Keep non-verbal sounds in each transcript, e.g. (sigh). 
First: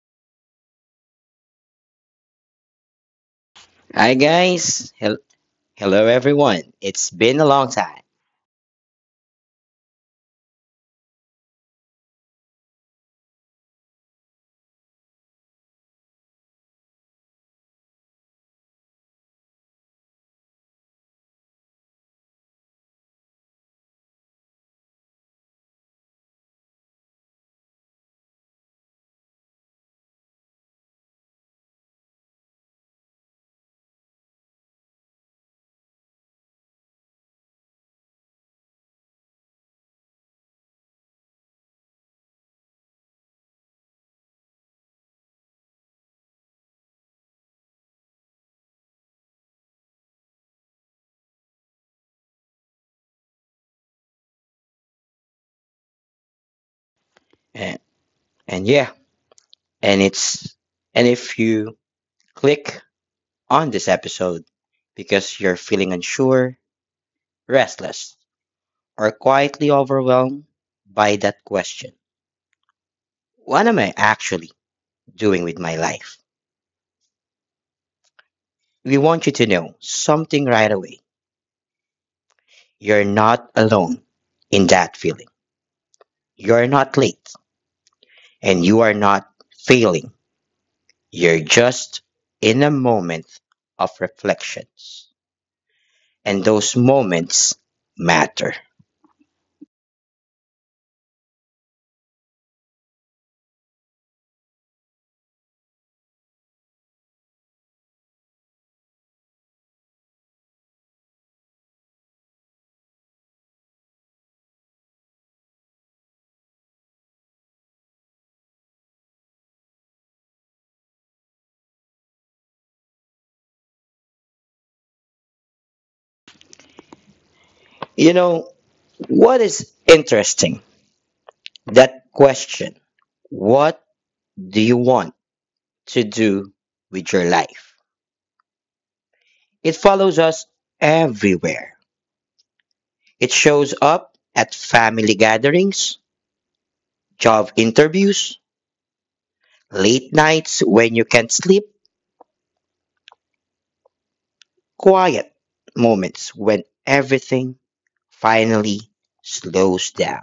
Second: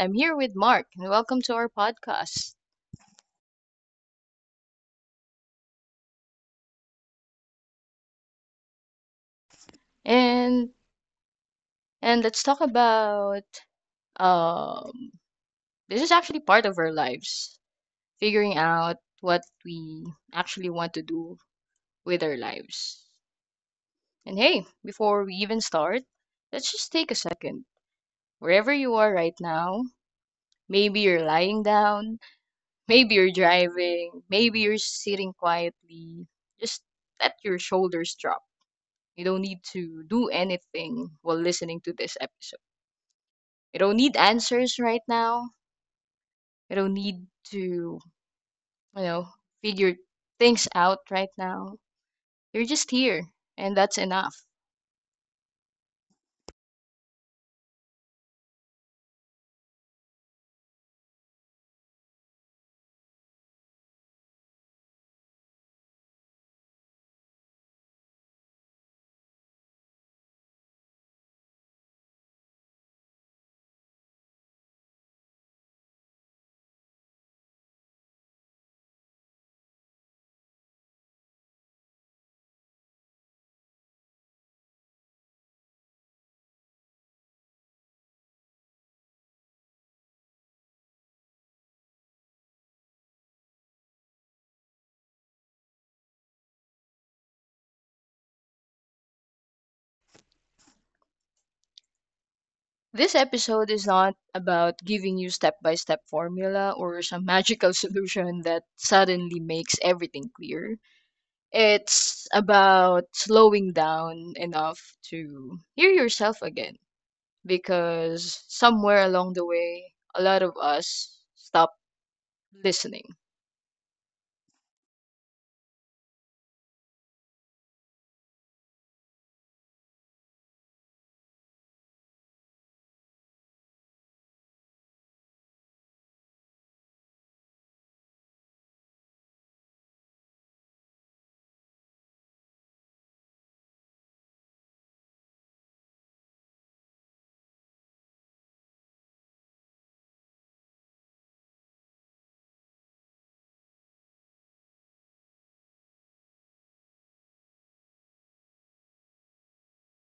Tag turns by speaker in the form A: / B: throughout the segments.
A: I'm here with Mark. And welcome to our podcast.
B: Hi guys, hello everyone. It's been a long time,
A: And and let's talk about um this is actually part of our lives, figuring out what we actually want to do with our lives. And hey, before we even start, let's just take a second. Wherever you are right now, maybe you're lying down, maybe you're driving, maybe you're sitting quietly. Just let your shoulders drop. You don't need to do anything while listening to this episode. You don't need answers right now. You don't need toknow, figure things out right now. You're just here, and that's enough.
B: and, and yeah, and it's and if you click on this episode because you're feeling unsure, restless, or quietly overwhelmed by that question, what am I actually doing with my life? We want you to know something right away. You're not alone in that feeling. You're not late, and you are not failing. You're just in a moment of reflections, and those moments matter.
A: This episode is not about giving you step by step formula or some magical (laughs) solution that suddenly makes everything clear. It's about slowing down enough to hear yourself again because somewhere along the way, a lot of us stopped listening.
B: You know, what is interesting? That question, what do you want to do with your life? It follows us everywhere. It shows up at family gatherings, job interviews, late nights when you can't sleep, quiet moments when everything finally slows down.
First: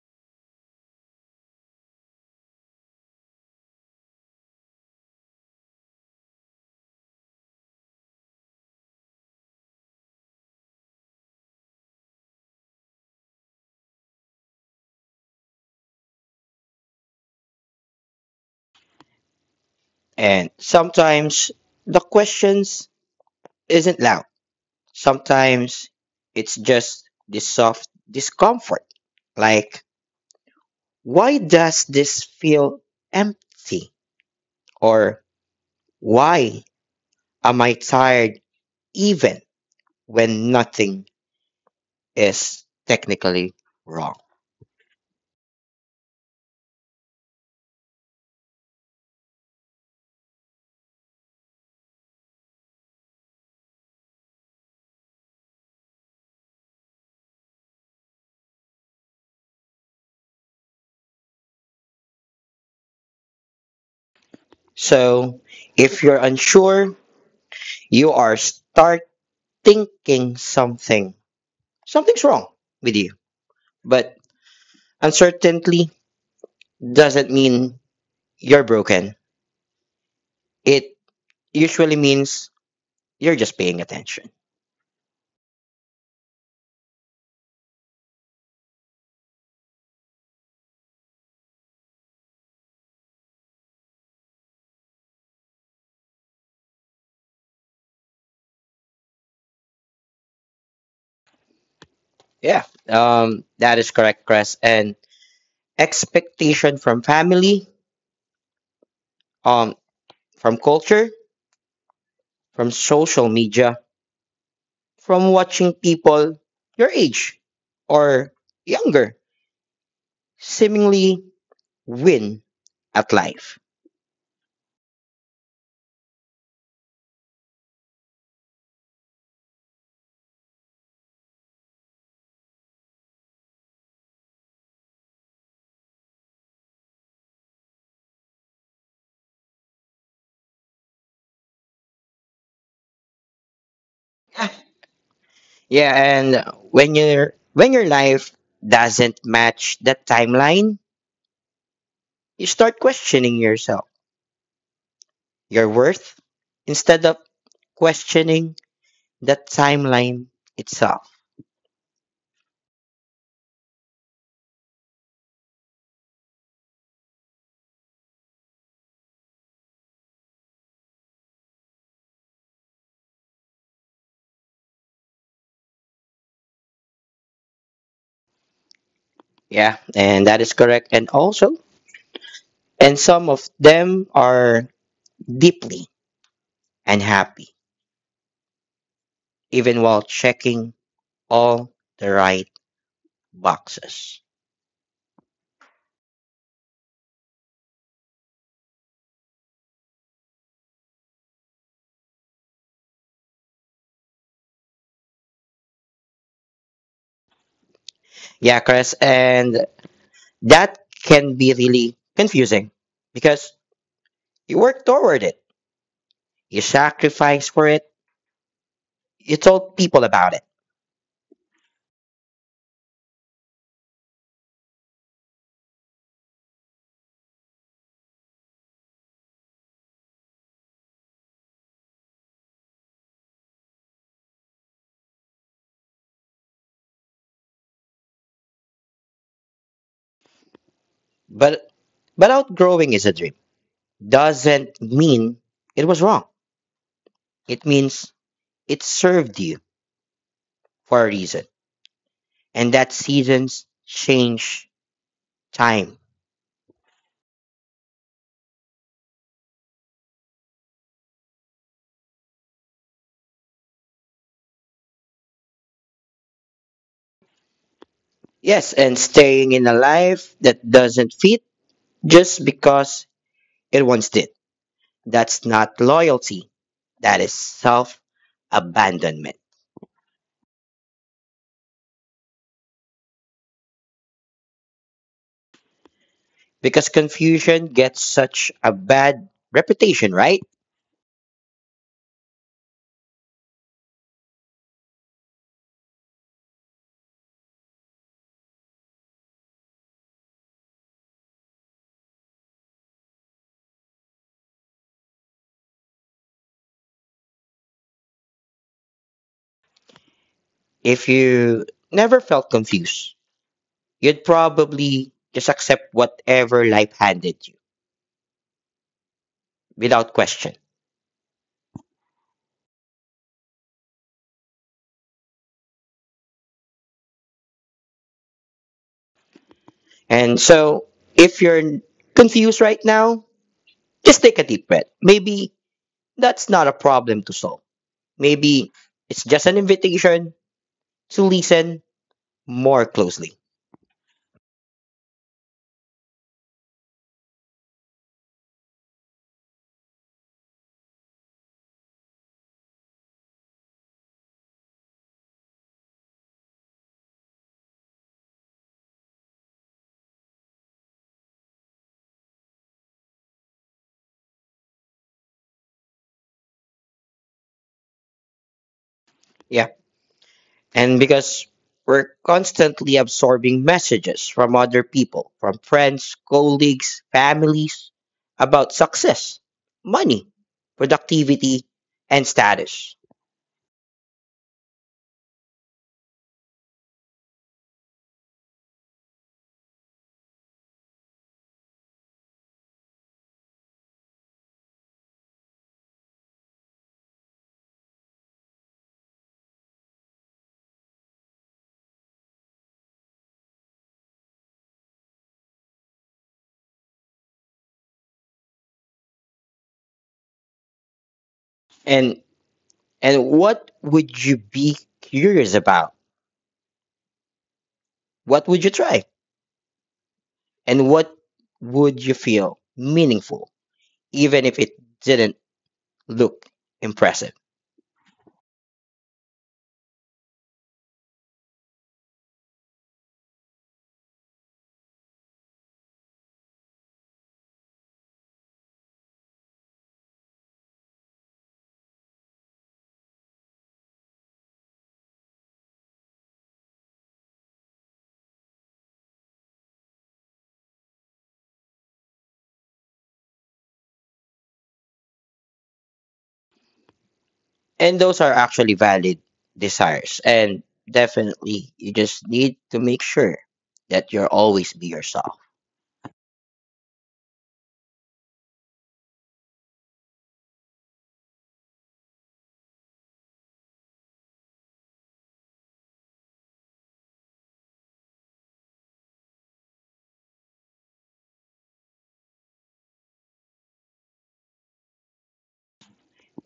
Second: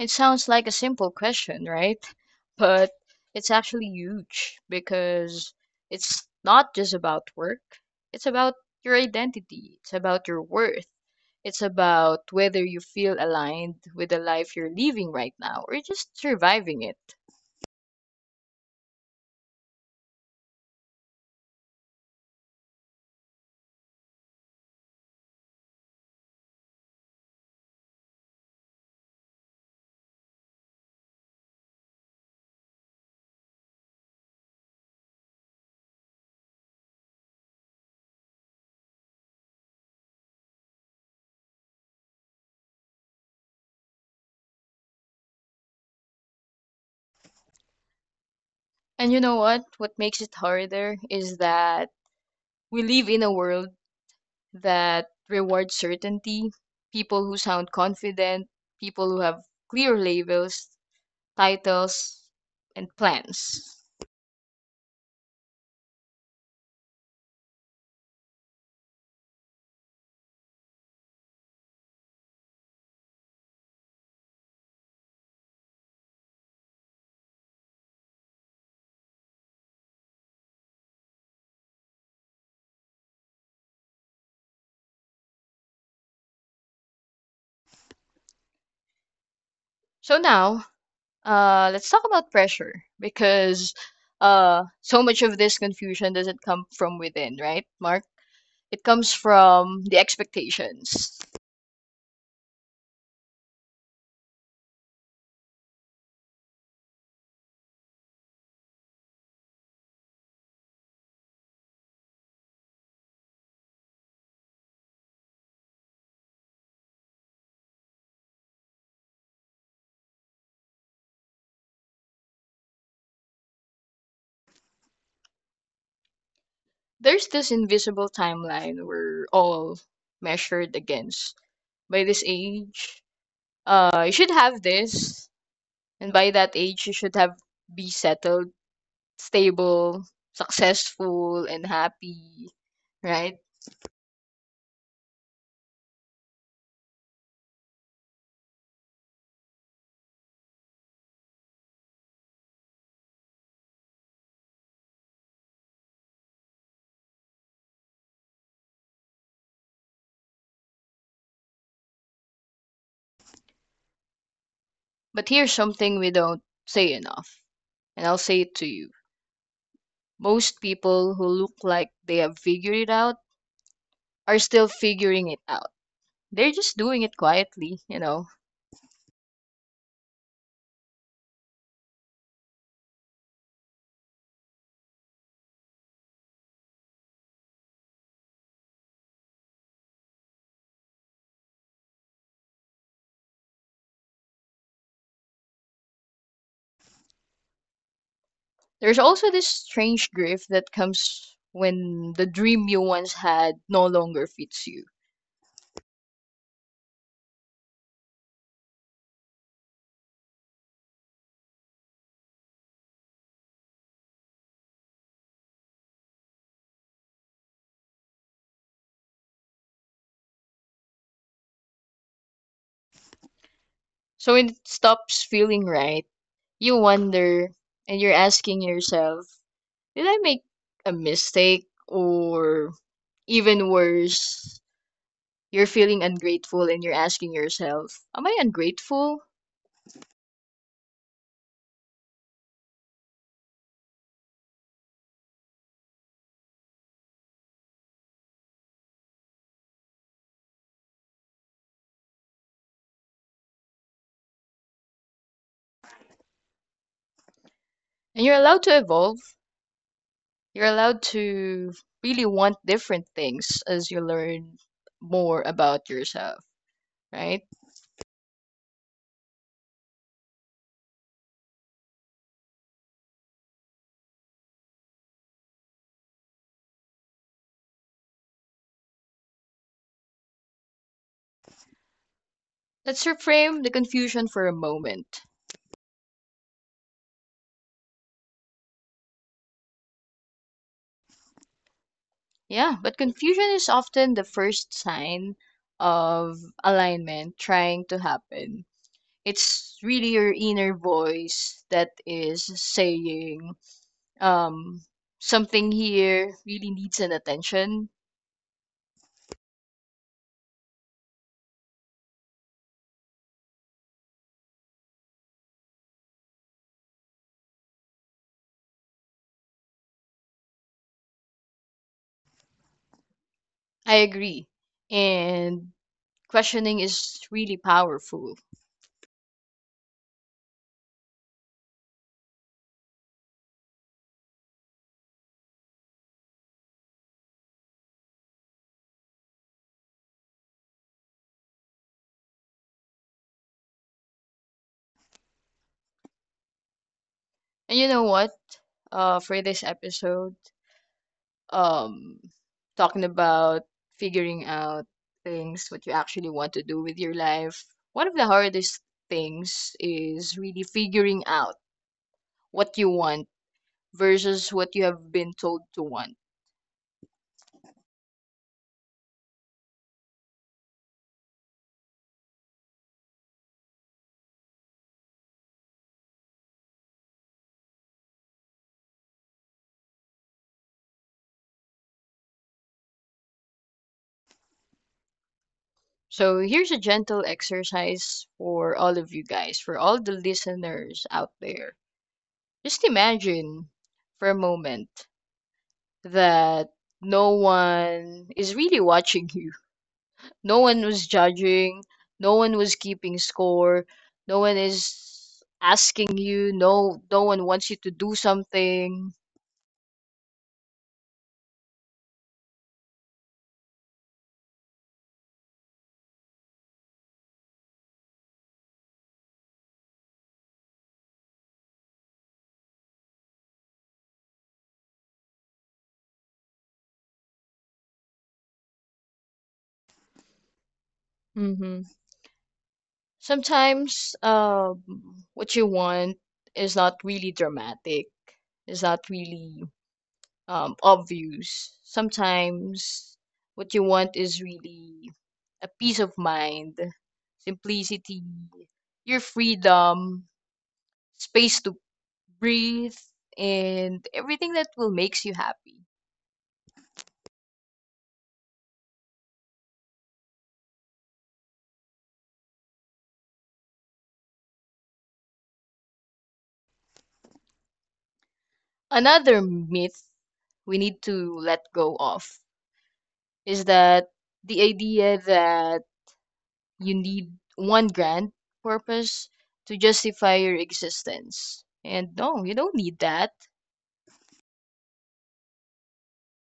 A: It sounds like a simple question, right? But it's actually huge because it's not just about work, it's about your identity, it's about your worth, it's about whether you feel aligned with the life you're living right now or just surviving it.
B: And sometimes the questions isn't loud. Sometimes it's just this soft discomfort. Like, why does this feel empty? Or why am I tired even when nothing is technically wrong?
A: And you know what? What makes it harder is that we live in a world that reward certainty, people who sound confident, people who have clear labels, titles, and plans.
B: So, if you're unsure, you are starting thinking something. Something's wrong with you. But uncertainty doesn't mean you're broken. It usually means you're just paying attention.
A: So now, let's talk about pressure because so much of this confusion doesn't come from within, right, Mark? It comes from the expectations.
B: Yeah. That is correct, Chris. And expectation from family, um, from culture, from social media, from watching people your age or younger seemingly win at life.
A: There's this invisible timeline we're all measured against. By this age, you should have this. And by that age, you should have be settled, stable, successful, and happy, right?
B: Yeah, and when your life doesn't match that timeline, you start questioning yourself, your worth, instead of questioning the timeline itself.
A: But here's something we don't say enough, and I'll say it to you. Most people who look like they have figured it out are still figuring it out. They're just doing it quietly, you know.
B: Yeah, and that is correct. And also, and some of them are deeply unhappy, even while checking all the right boxes.
A: There's also this strange grief that comes when the dream you once had no longer fits you.
B: Yeah, Chris, and that can be really confusing because you work toward it. You sacrificed for it. You told people about it.
A: So when it stops feeling right, you wonder and you're asking yourself, did I make a mistake? Or even worse, you're feeling ungrateful and you're asking yourself, am I ungrateful?
B: But but outgrowing is a dream. Doesn't mean it was wrong. It means it served you for a reason. And that seasons change time.
A: And you're allowed to evolve. You're allowed to really want different things as you learn more about yourself, right?
B: Yes, and staying in a life that doesn't fit just because it once did. That's not loyalty. That is self abandonment.
A: Let's reframe the confusion for a moment.
B: Because confusion gets such a bad reputation, right?
A: Yeah, but confusion is often the first sign of alignment trying to happen. It's really your inner voice that is saying, um, something here really needs an attention.
B: If you never felt confused, you'd probably just accept whatever life handed you without question.
A: I agree. And questioning is really powerful.
B: And so, if you're confused right now, just take a deep breath. Maybe that's not a problem to solve. Maybe it's just an invitation to listen more closely.
A: And you know what? For this episode, um, talking about figuring out things, what you actually want to do with your life, one of the hardest things is really figuring out what you want versus what you have been told to want.
B: Yeah. And because we're constantly absorbing messages from other people, from friends, colleagues, families, about success, money, productivity, and status.
A: So here's a gentle exercise for all of you guys, for all the listeners out there. Just imagine for a moment that no one is really watching you. No one was judging, no one was keeping score, no one is asking you, no one wants you to do something.
B: And and what would you be curious about? What would you try? And what would you feel meaningful, even if it didn't look impressive?
A: Sometimes what you want is not really dramatic, is not really obvious. Sometimes what you want is really a peace of mind, simplicity, your freedom, space to breathe, and everything that will makes you happy.
B: And those are actually valid desires. And definitely, you just need to make sure that you'll always be yourself.
A: Another myth we need to let go of is that the idea that you need one grand purpose to justify your existence. And no, you don't need that.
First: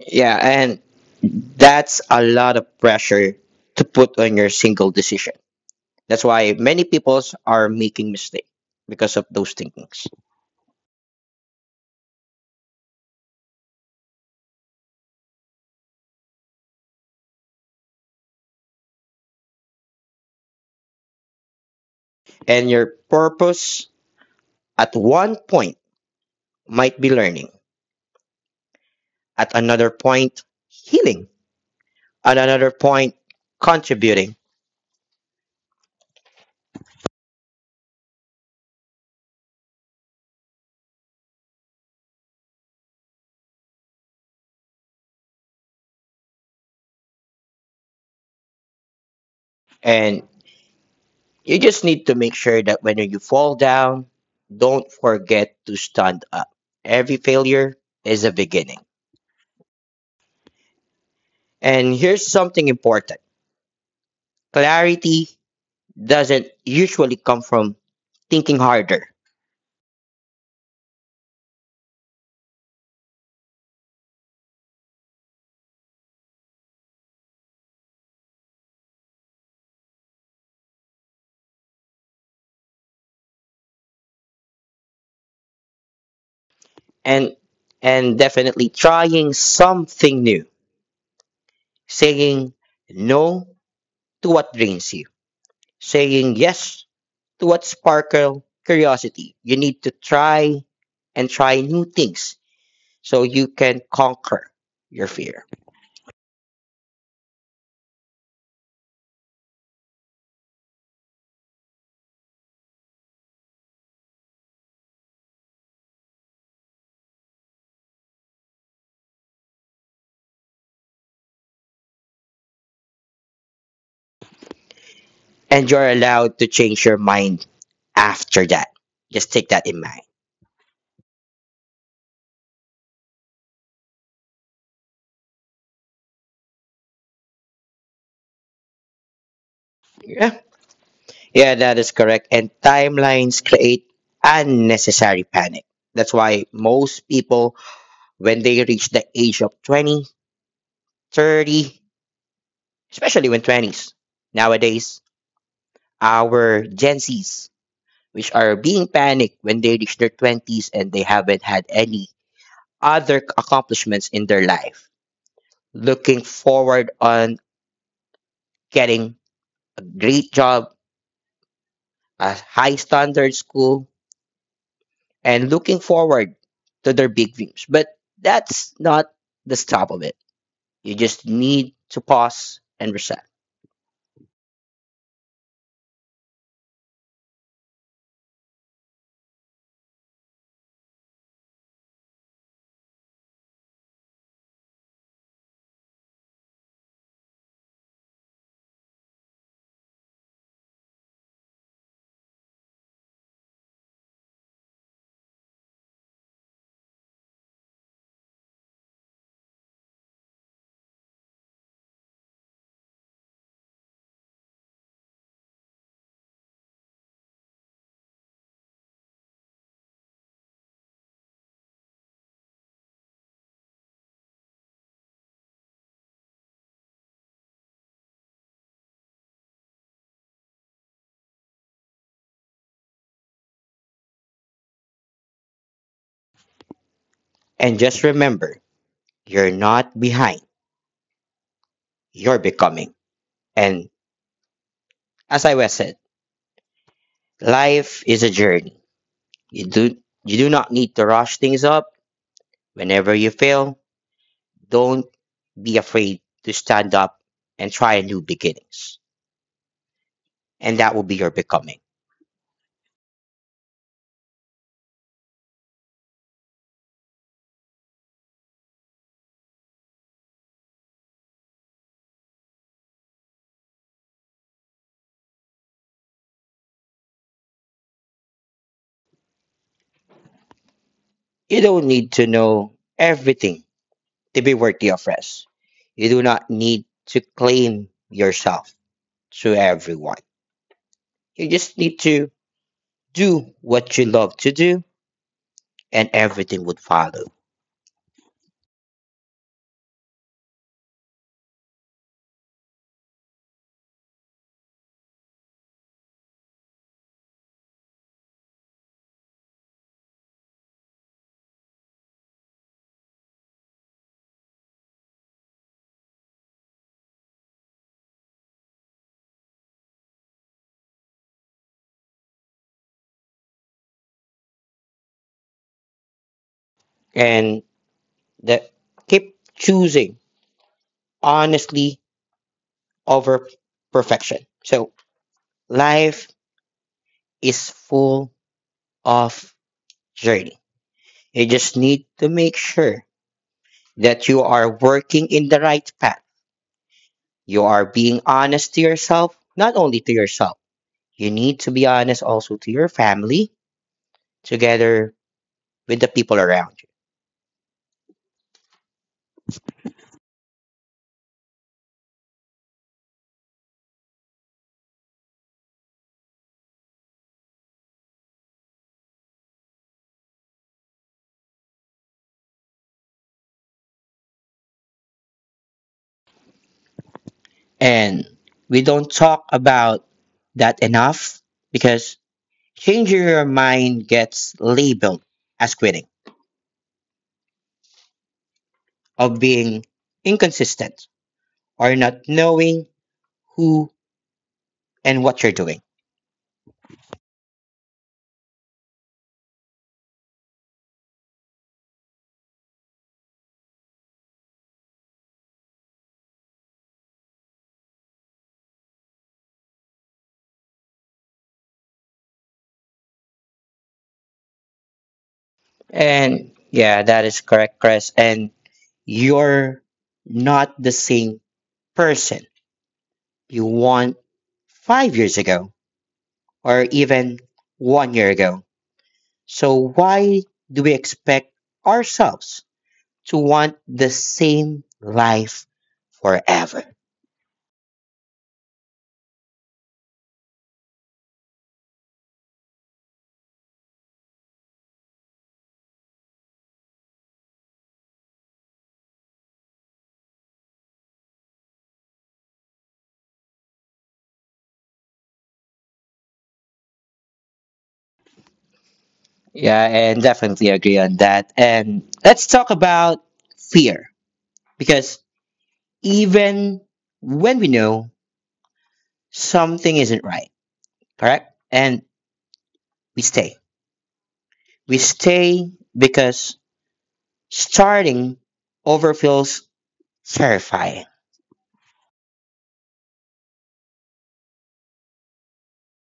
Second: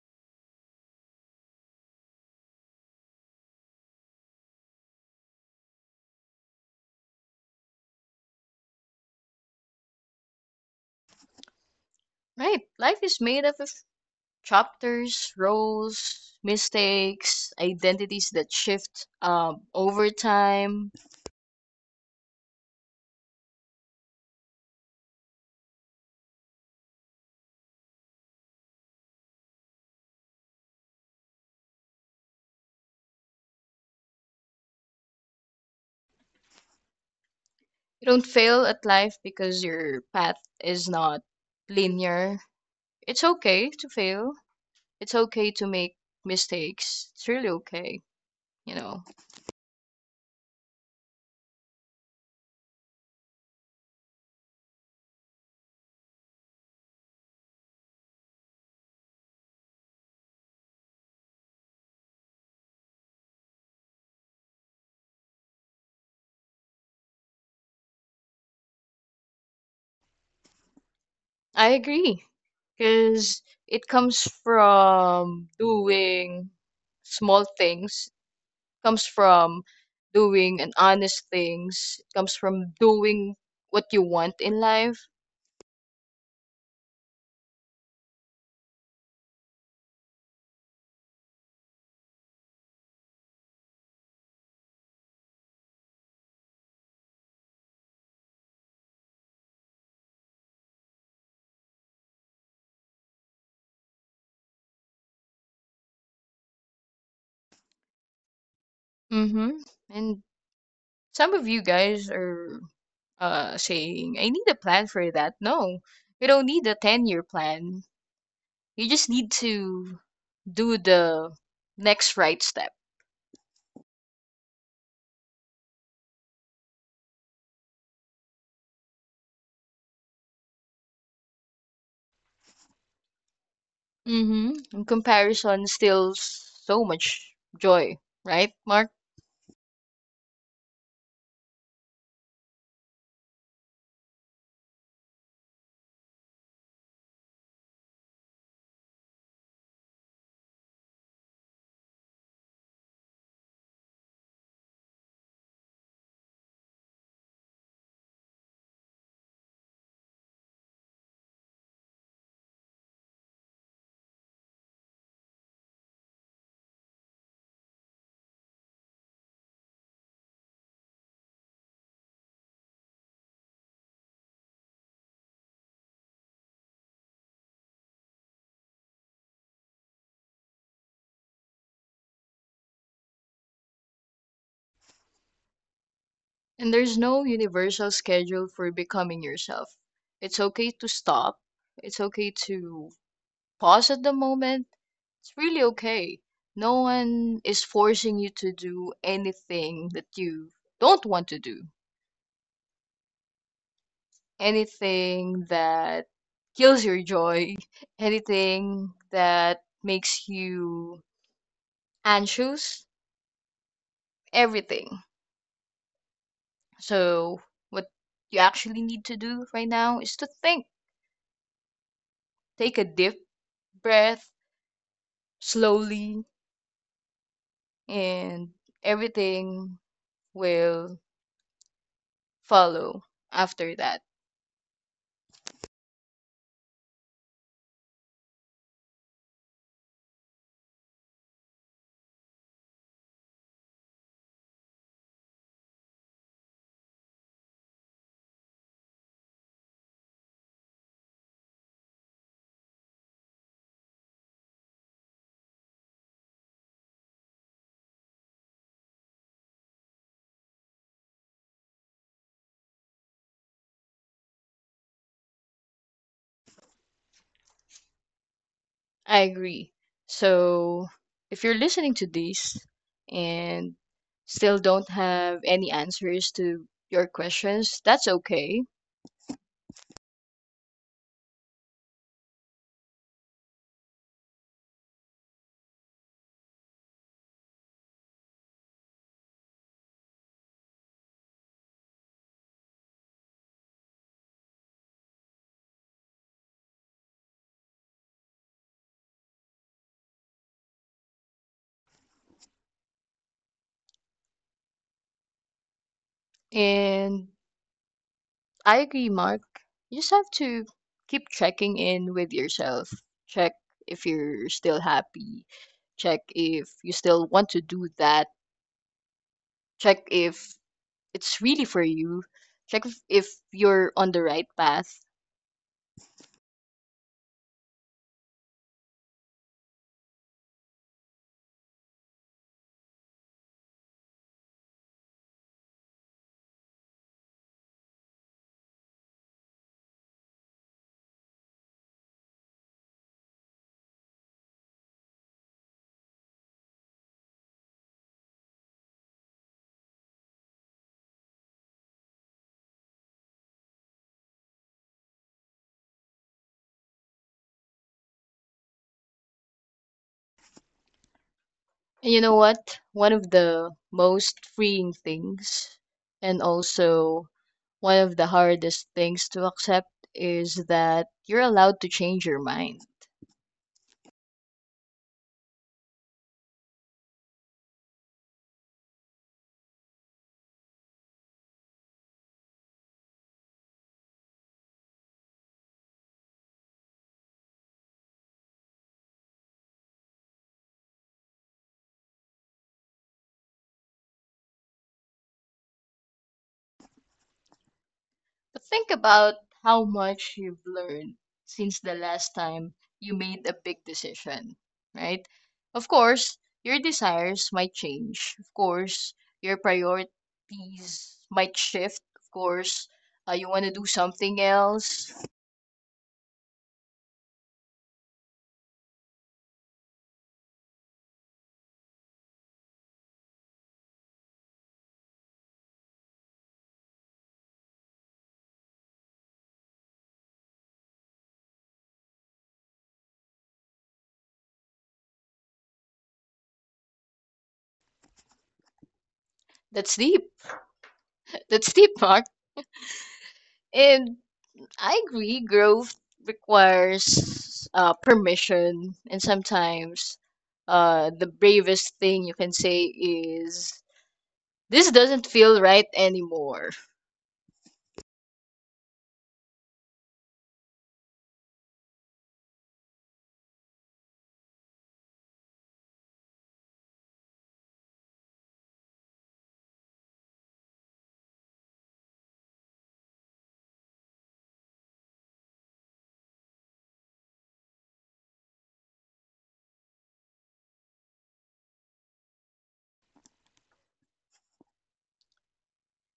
B: Yeah, and that's a lot of pressure to put on your single decision. That's why many people are making mistakes because of those thinkings.
A: Right? Life is made up of chapters, roles, mistakes, identities that shift over time.
B: And your purpose at one point might be learning, at another point healing, at another point contributing.
A: You don't fail at life because your path is not linear. It's okay to fail. It's okay to make mistakes. It's really okay, you know.
B: And you just need to make sure that when you fall down, don't forget to stand up. Every failure is a beginning. And here's something important. Clarity doesn't usually come from thinking harder.
A: I agree, because it comes from doing small things, comes from doing and honest things, comes from doing what you want in life.
B: And and definitely trying something new, saying no to what drains you, saying yes to what sparkle curiosity. You need to try and try new things so you can conquer your fear.
A: Mm-hmm. And some of you guys are saying I need a plan for that. No, you don't need a 10-year plan. You just need to do the next right step.
B: And you're allowed to change your mind after that. Just take that in mind.
A: Mm-hmm. And comparison steals so much joy, right, Mark?
B: Yeah, yeah, that is correct. And timelines create unnecessary panic. That's why most people, when they reach the age of 20, 30, especially when 20s, nowadays, our Gen Zs, which are being panicked when they reach their 20s and they haven't had any other accomplishments in their life, looking forward on getting a great job, a high standard school, and looking forward to their big dreams. But that's not the stop of it. You just need to pause and reset.
A: And there's no universal schedule for becoming yourself. It's okay to stop. It's okay to pause at the moment. It's really okay. No one is forcing you to do anything that you don't want to do, anything that kills your joy, (laughs) anything that makes you anxious, everything. So, what you actually need to do right now is to think. Take a deep breath slowly and everything will follow after that.
B: And just remember, you're not behind, you're becoming. And as I was said, life is a journey. You do you do not need to rush things up. Whenever you fail, don't be afraid to stand up and try a new beginnings. And that will be your becoming.
A: I agree. So if you're listening to this and still don't have any answers to your questions, that's okay.
B: You don't need to know everything to be worthy of rest. You do not need to claim yourself to everyone. You just need to do what you love to do and everything would follow.
A: And I agree, Mark. You just have to keep checking in with yourself. Check if you're still happy. Check if you still want to do that. Check if it's really for you. Check if you're on the right path.
B: And that keep choosing honestly over perfection. So life is full of journey. You just need to make sure that you are working in the right path. You are being honest to yourself, not only to yourself. You need to be honest also to your family together with the people around you.
A: And you know what? One of the most freeing things, and also one of the hardest things to accept, is that you're allowed to change your mind.
B: And we don't talk about that enough because changing your mind gets labeled as quitting, of being inconsistent or not knowing who and what you're doing.
A: But think about how much you've learned since the last time you made a big decision, right? Of course, your desires might change. Of course, your priorities might shift. Of course, you want to do something else.
B: And yeah, that is correct, Chris. And you're not the same person you want 5 years ago or even one year ago. So why do we expect ourselves to want the same life forever?
A: That's deep. That's deep, Mark. And I agree, growth requires permission, and sometimes the bravest thing you can say is this doesn't feel right anymore.
B: Yeah, and definitely agree on that. And let's talk about fear because even when we know something isn't right, correct? And we stay. We stay because starting over feels terrifying.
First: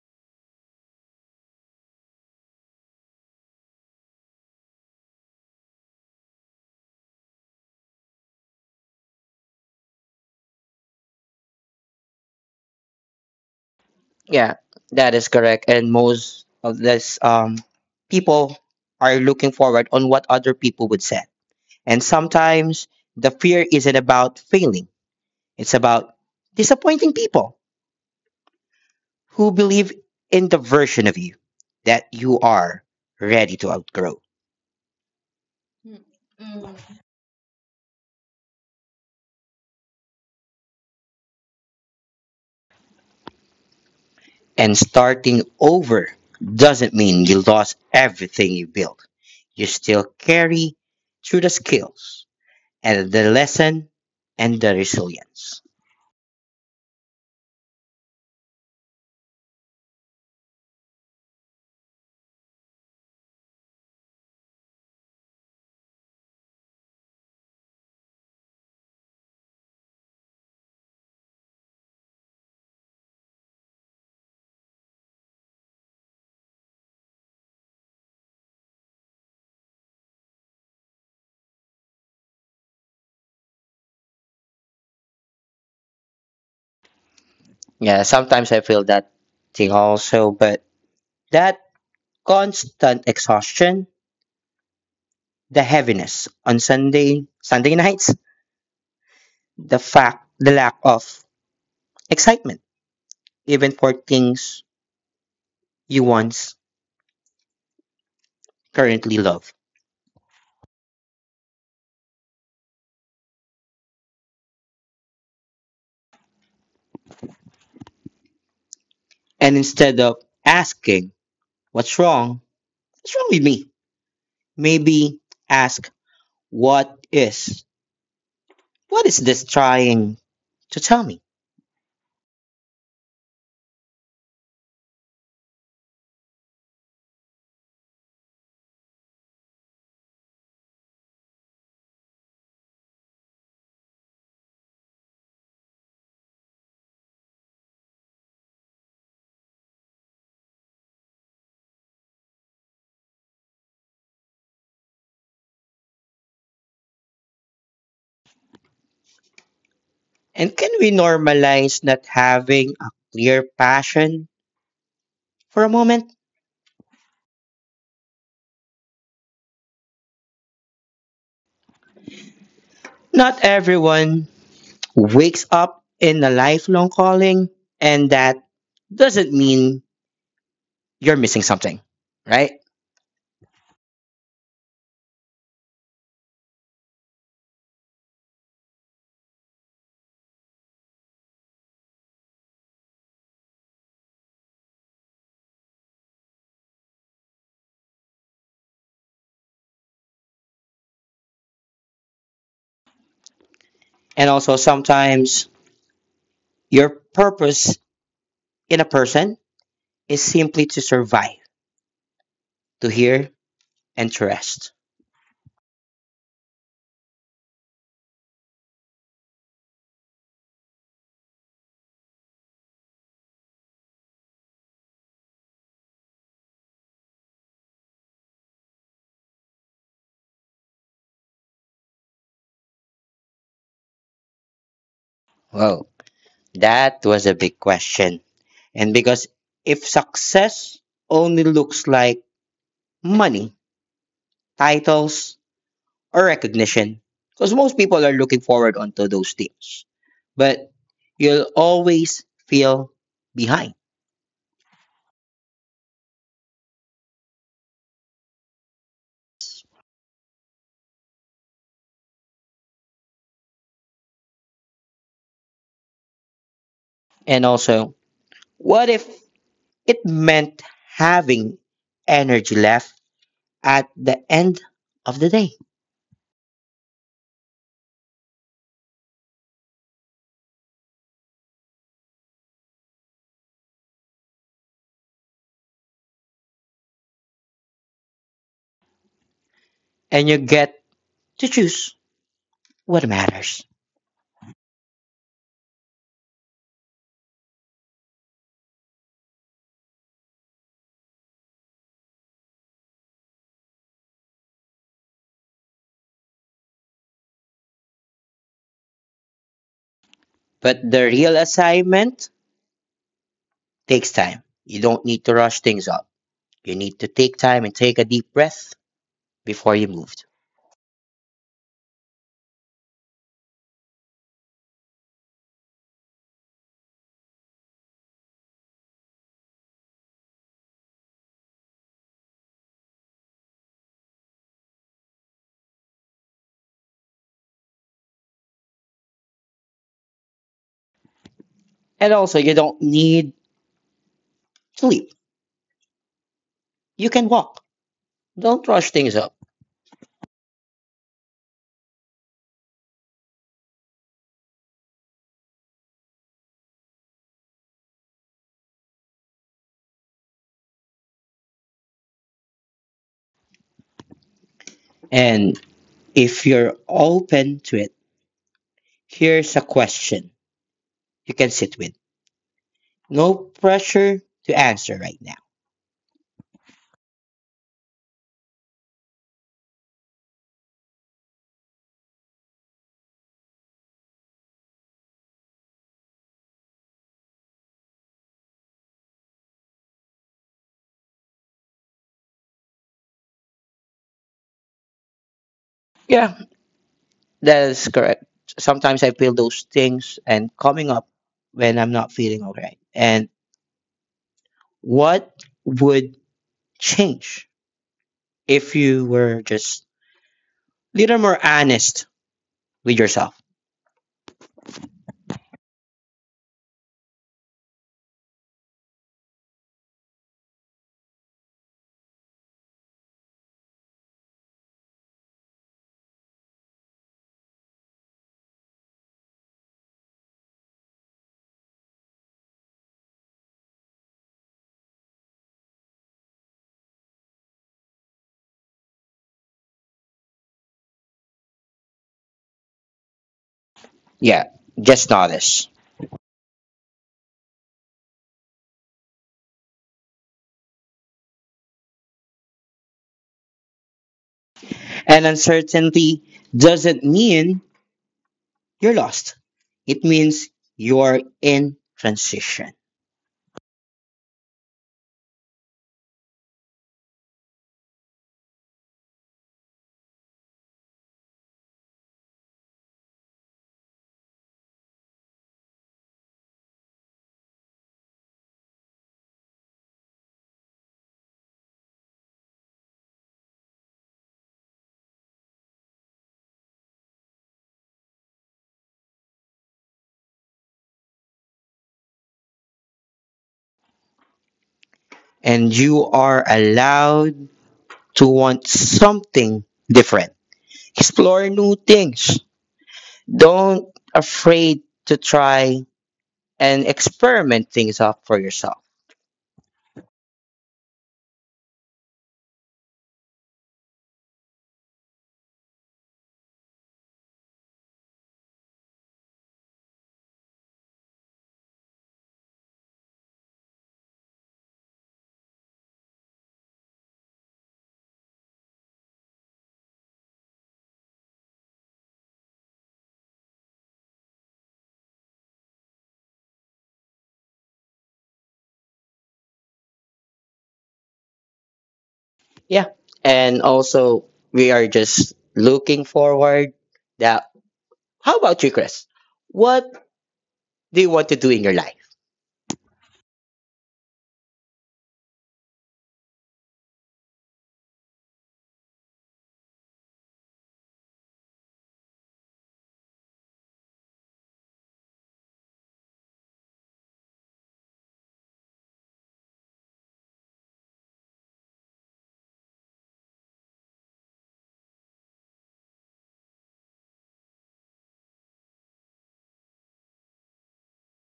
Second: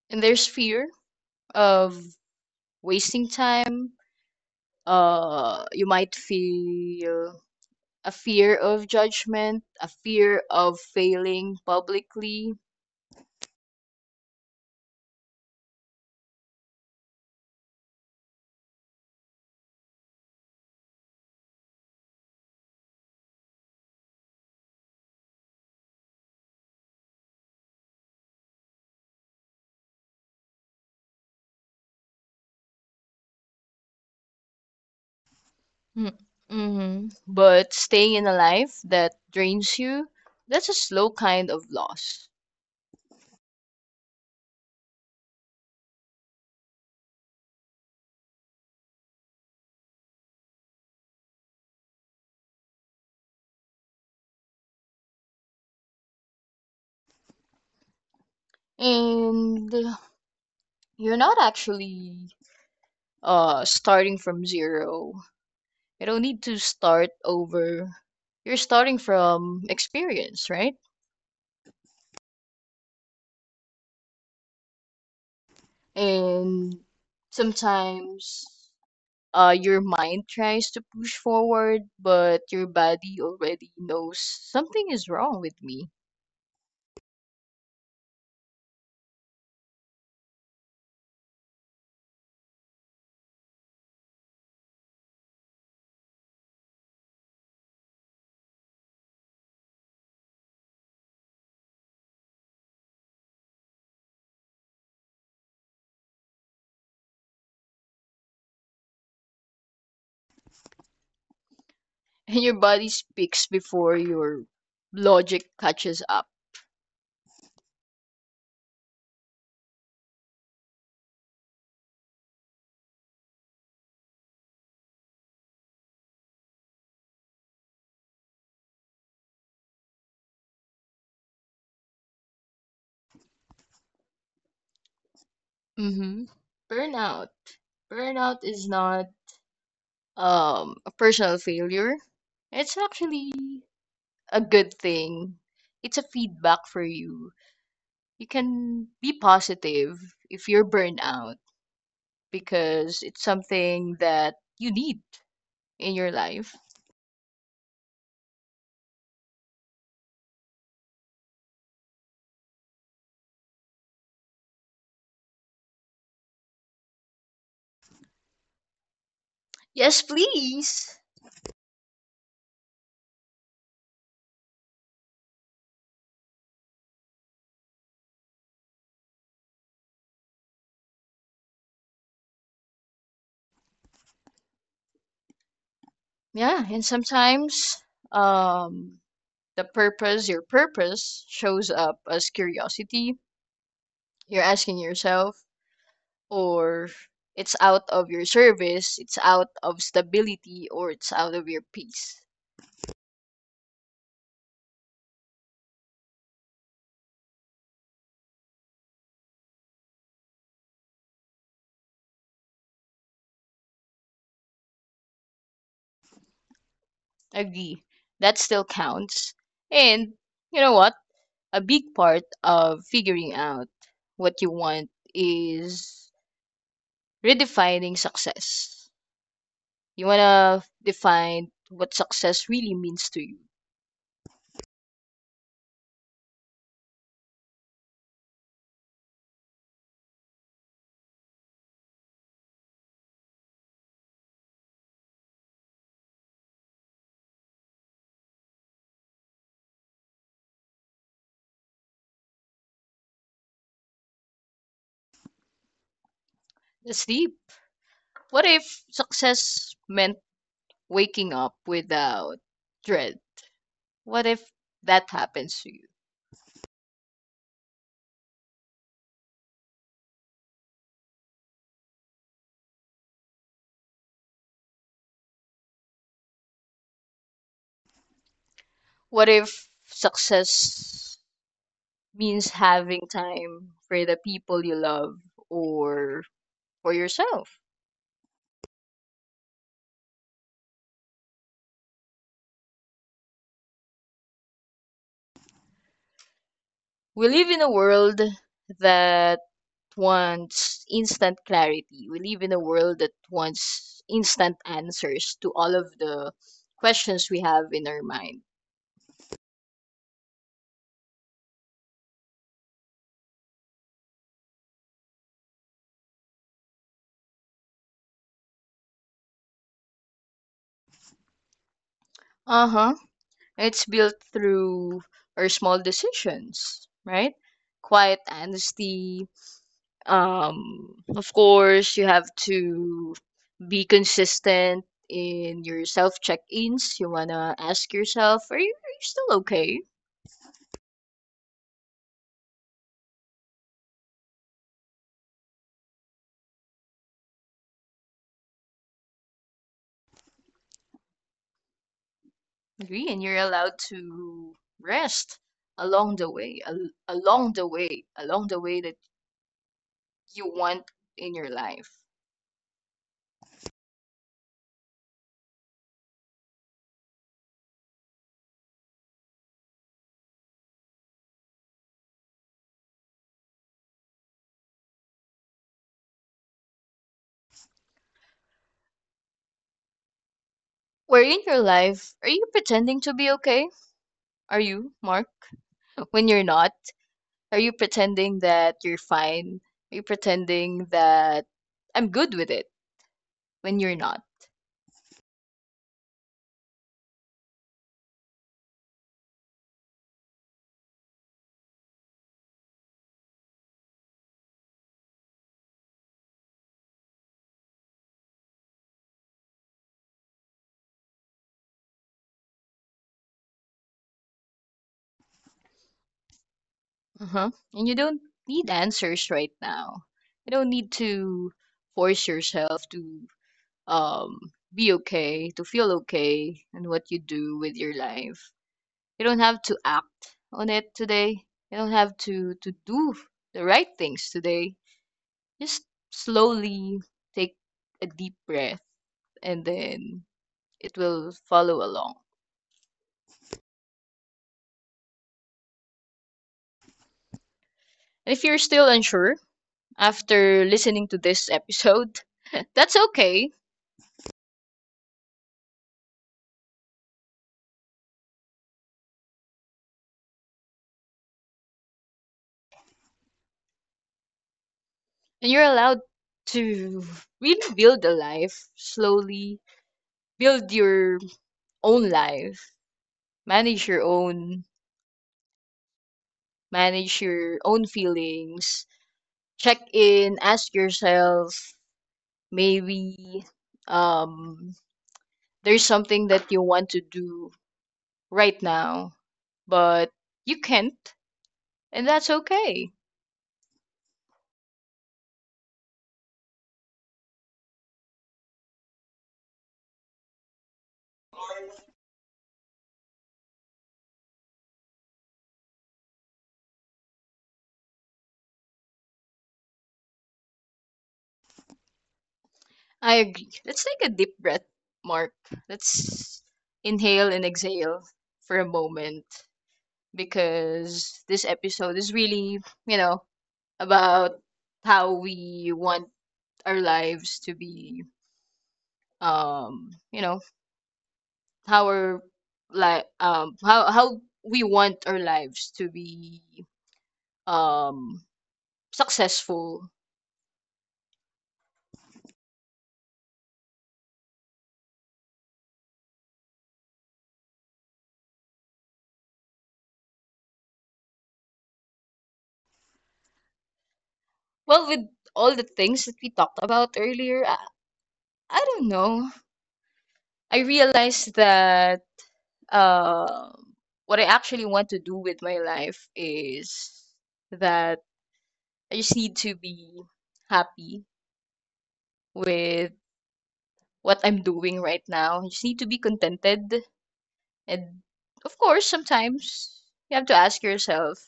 A: And there's fear of wasting time. You might feel a fear of judgment, a fear of failing publicly.
B: Yeah, that is correct. And most of this people are looking forward on what other people would say. And sometimes the fear isn't about failing. It's about disappointing people who believe in the version of you that you are ready to outgrow.
A: Hmm. Mm-hmm. But staying in a life that drains you, that's a slow kind of loss.
B: And starting over doesn't mean you lost everything you built. You still carry through the skills, and the lesson and the resilience.
A: And you're not actually starting from zero. You don't need to start over. You're starting from experience, right? And sometimes your mind tries to push forward, but your body already knows something is wrong with me.
B: Yeah, sometimes I feel that thing also, but that constant exhaustion, the heaviness on Sunday nights, the lack of excitement even for things you once currently love.
A: (laughs) And your body speaks before your logic catches up.
B: And instead of asking, what's wrong what's wrong with me, maybe ask, what is what is this trying to tell me?
A: Mm-hmm. burnout burnout is not a personal failure. It's actually a good thing. It's a feedback for you. You can be positive if you're burnout because it's something that you need in your life.
B: And can we normalize not having a clear passion for a moment?
A: Yes, please.
B: Not everyone wakes up in a lifelong calling, and that doesn't mean you're missing something, right?
A: Yeah, and sometimes um the purpose, your purpose shows up as curiosity. You're asking yourself, or it's out of your service, it's out of stability, or it's out of your peace.
B: And also, sometimes your purpose in a person is simply to survive, to hear, and to rest.
A: Agree. That still counts. And you know what? A big part of figuring out what you want is redefining success. You want to define what success really means to you.
B: Well, that was a big question. And because if success only looks like money, titles, or recognition, because most people are looking forward onto those things, but you'll always feel behind.
A: That's deep. What if success meant waking up without dread? What if that happens to you?
B: And also, what if it meant having energy left at the end of the day.
A: What if success means having time for the people you love or for yourself?
B: And you get to choose what matters.
A: We live in a world that wants instant clarity. We live in a world that wants instant answers to all of the questions we have in our mind.
B: But the real assignment takes time. You don't need to rush things up. You need to take time and take a deep breath before you move.
A: Uh huh. It's built through our small decisions, right? Quiet honesty. Of course, you have to be consistent in your self check ins. You want to ask yourself, are you still okay?
B: And also, you don't need sleep. You can walk. Don't rush things up.
A: Agree, and you're allowed to rest along the way that you want in your life.
B: And if you're open to it, here's a question you can sit with. No pressure to answer right now.
A: Where in your life are you pretending to be okay? Are you, Mark? (laughs) When you're not, are you pretending that you're fine? Are you pretending that I'm good with it when you're not?
B: Yeah, that is correct. Sometimes I feel those things and coming up when I'm not feeling alright. And what would change if you were just a little more honest with yourself?
A: Uh-huh. And you don't need answers right now. You don't need to force yourself to um be okay, to feel okay in what you do with your life. You don't have to act on it today. You don't have to do the right things today. Just slowly take a deep breath and then it will follow along.
B: Yeah, just honest.
A: And if you're still unsure after listening to this episode, (laughs) that's okay.
B: And uncertainty doesn't mean you're lost. It means you're in transition,
A: And you're allowed to really build a life slowly, build your own life, manage your own manage your own feelings. Check in, ask yourself, maybe um there's something that you want to do right now but you can't, and that's okay.
B: and you are allowed to want something different. Explore new things. Don't afraid to try and experiment things out for yourself.
A: I agree. Let's take a deep breath, Mark. Let's inhale and exhale for a moment because this episode is really, you know about how we want our lives to be, um you know how our, like, how we want our lives to be, um successful.
B: Yeah. And also we are just looking forward that how about you, Chris? What do you want to do in your life?
A: Well, with all the things that we talked about earlier, I don't know, I realized that uh what I actually want to do with my life is that I just need to be happy with what I'm doing right now. I just need to be contented. And of course, sometimes you have to ask yourself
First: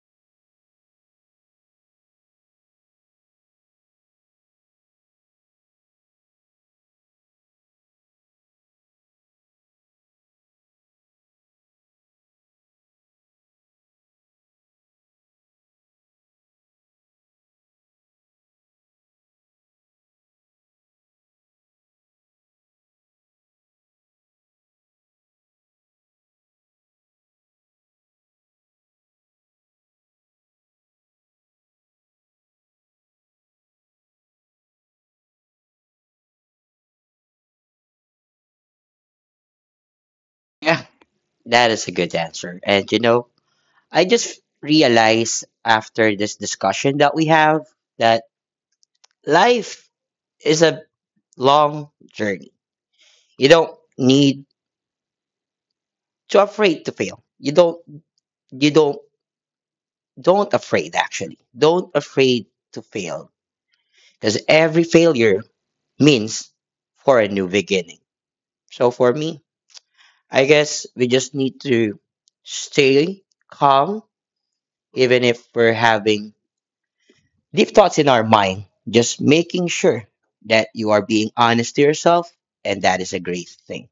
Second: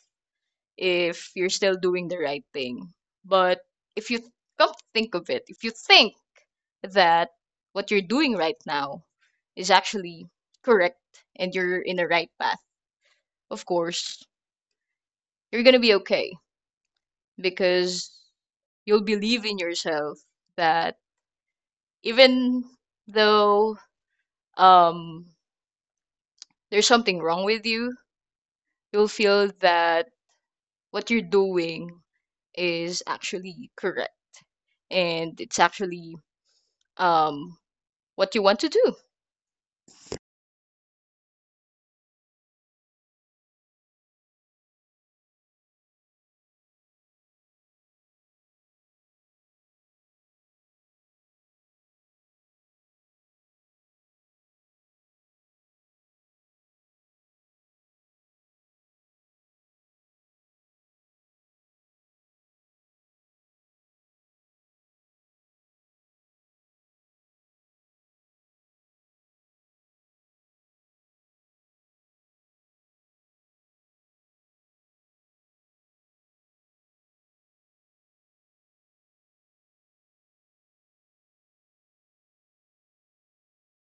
A: if you're still doing the right thing. But if you come to think of it, if you think that what you're doing right now is actually correct and you're in the right path, of course, you're going to be okay because you'll believe in yourself that even though um, there's something wrong with you, you'll feel that what you're doing is actually correct, and it's actually um what you want to do.
B: Yeah. That is a good answer. And you know, I just realized after this discussion that we have that life is a long journey. You don't need to afraid to fail. You don't afraid actually don't afraid to fail because every failure means for a new beginning. So for me, I guess we just need to stay calm even if we're having deep thoughts in our mind, just making sure that you are being honest to yourself, and that is a great thing.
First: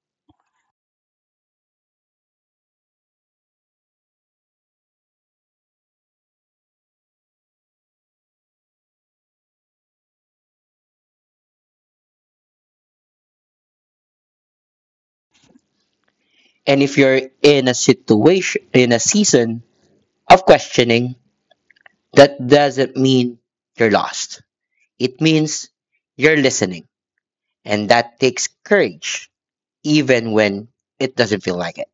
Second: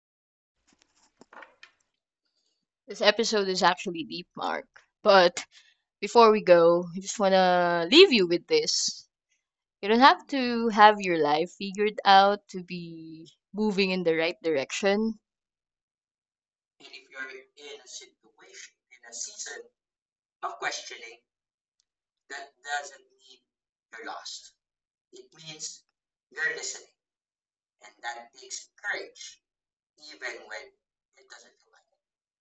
A: This episode is actually deep, Mark. But before we go, I just want to leave you with this. You don't have to have your life figured out to be moving in the right direction.
B: And if you're in a situation in a season of questioning, that doesn't mean you're lost. It means you're listening. And that takes courage, even when it doesn't feel like it.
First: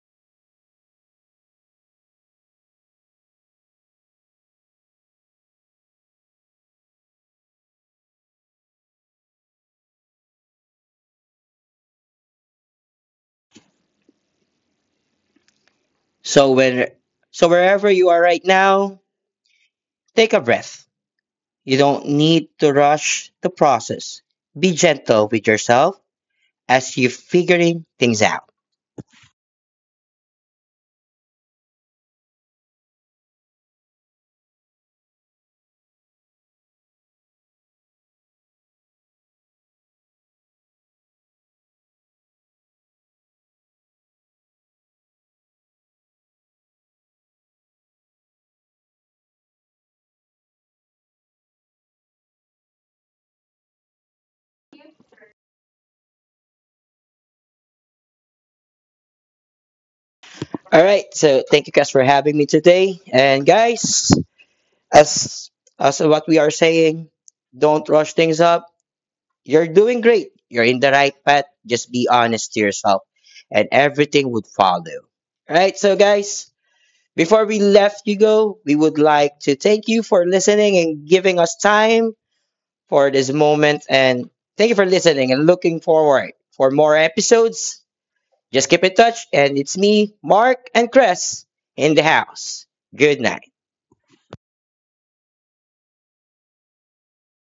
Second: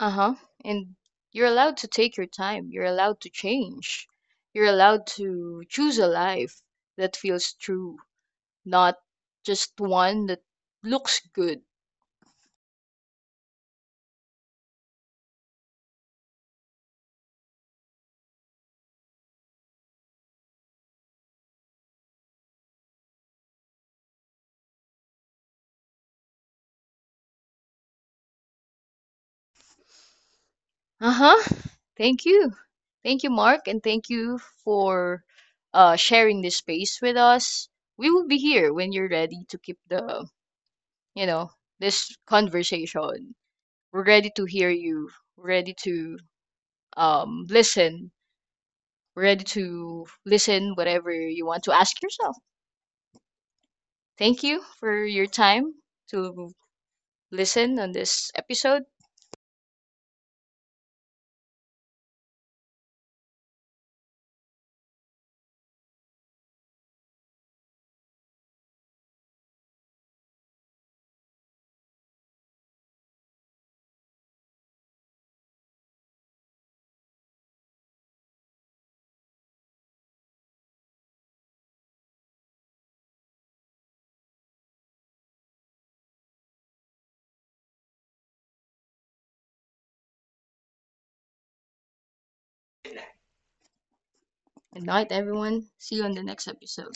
A: Uh huh. And you're allowed to take your time. You're allowed to change. You're allowed to choose a life that feels true, not just one that looks good.
B: So when so wherever you are right now, take a breath. You don't need to rush the process. Be gentle with yourself as you're figuring things out.
A: Uh huh. Thank you. Thank you, Mark, and thank you for sharing this space with us. We will be here when you're ready to keep the, you know, this conversation. We're ready to hear you. We're ready to listen. We're ready to listen whatever you want to ask yourself. Thank you for your time to listen on this episode.
B: All right, so thank you guys for having me today. And guys, as as what we are saying, don't rush things up. You're doing great. You're in the right path. Just be honest to yourself and everything would follow. All right, so guys, before we left you go, we would like to thank you for listening and giving us time for this moment. And thank you for listening and looking forward for more episodes. Just keep in touch. And it's me, Mark and Chris in the house. Good night.
A: Good night, everyone. See you on the next episode.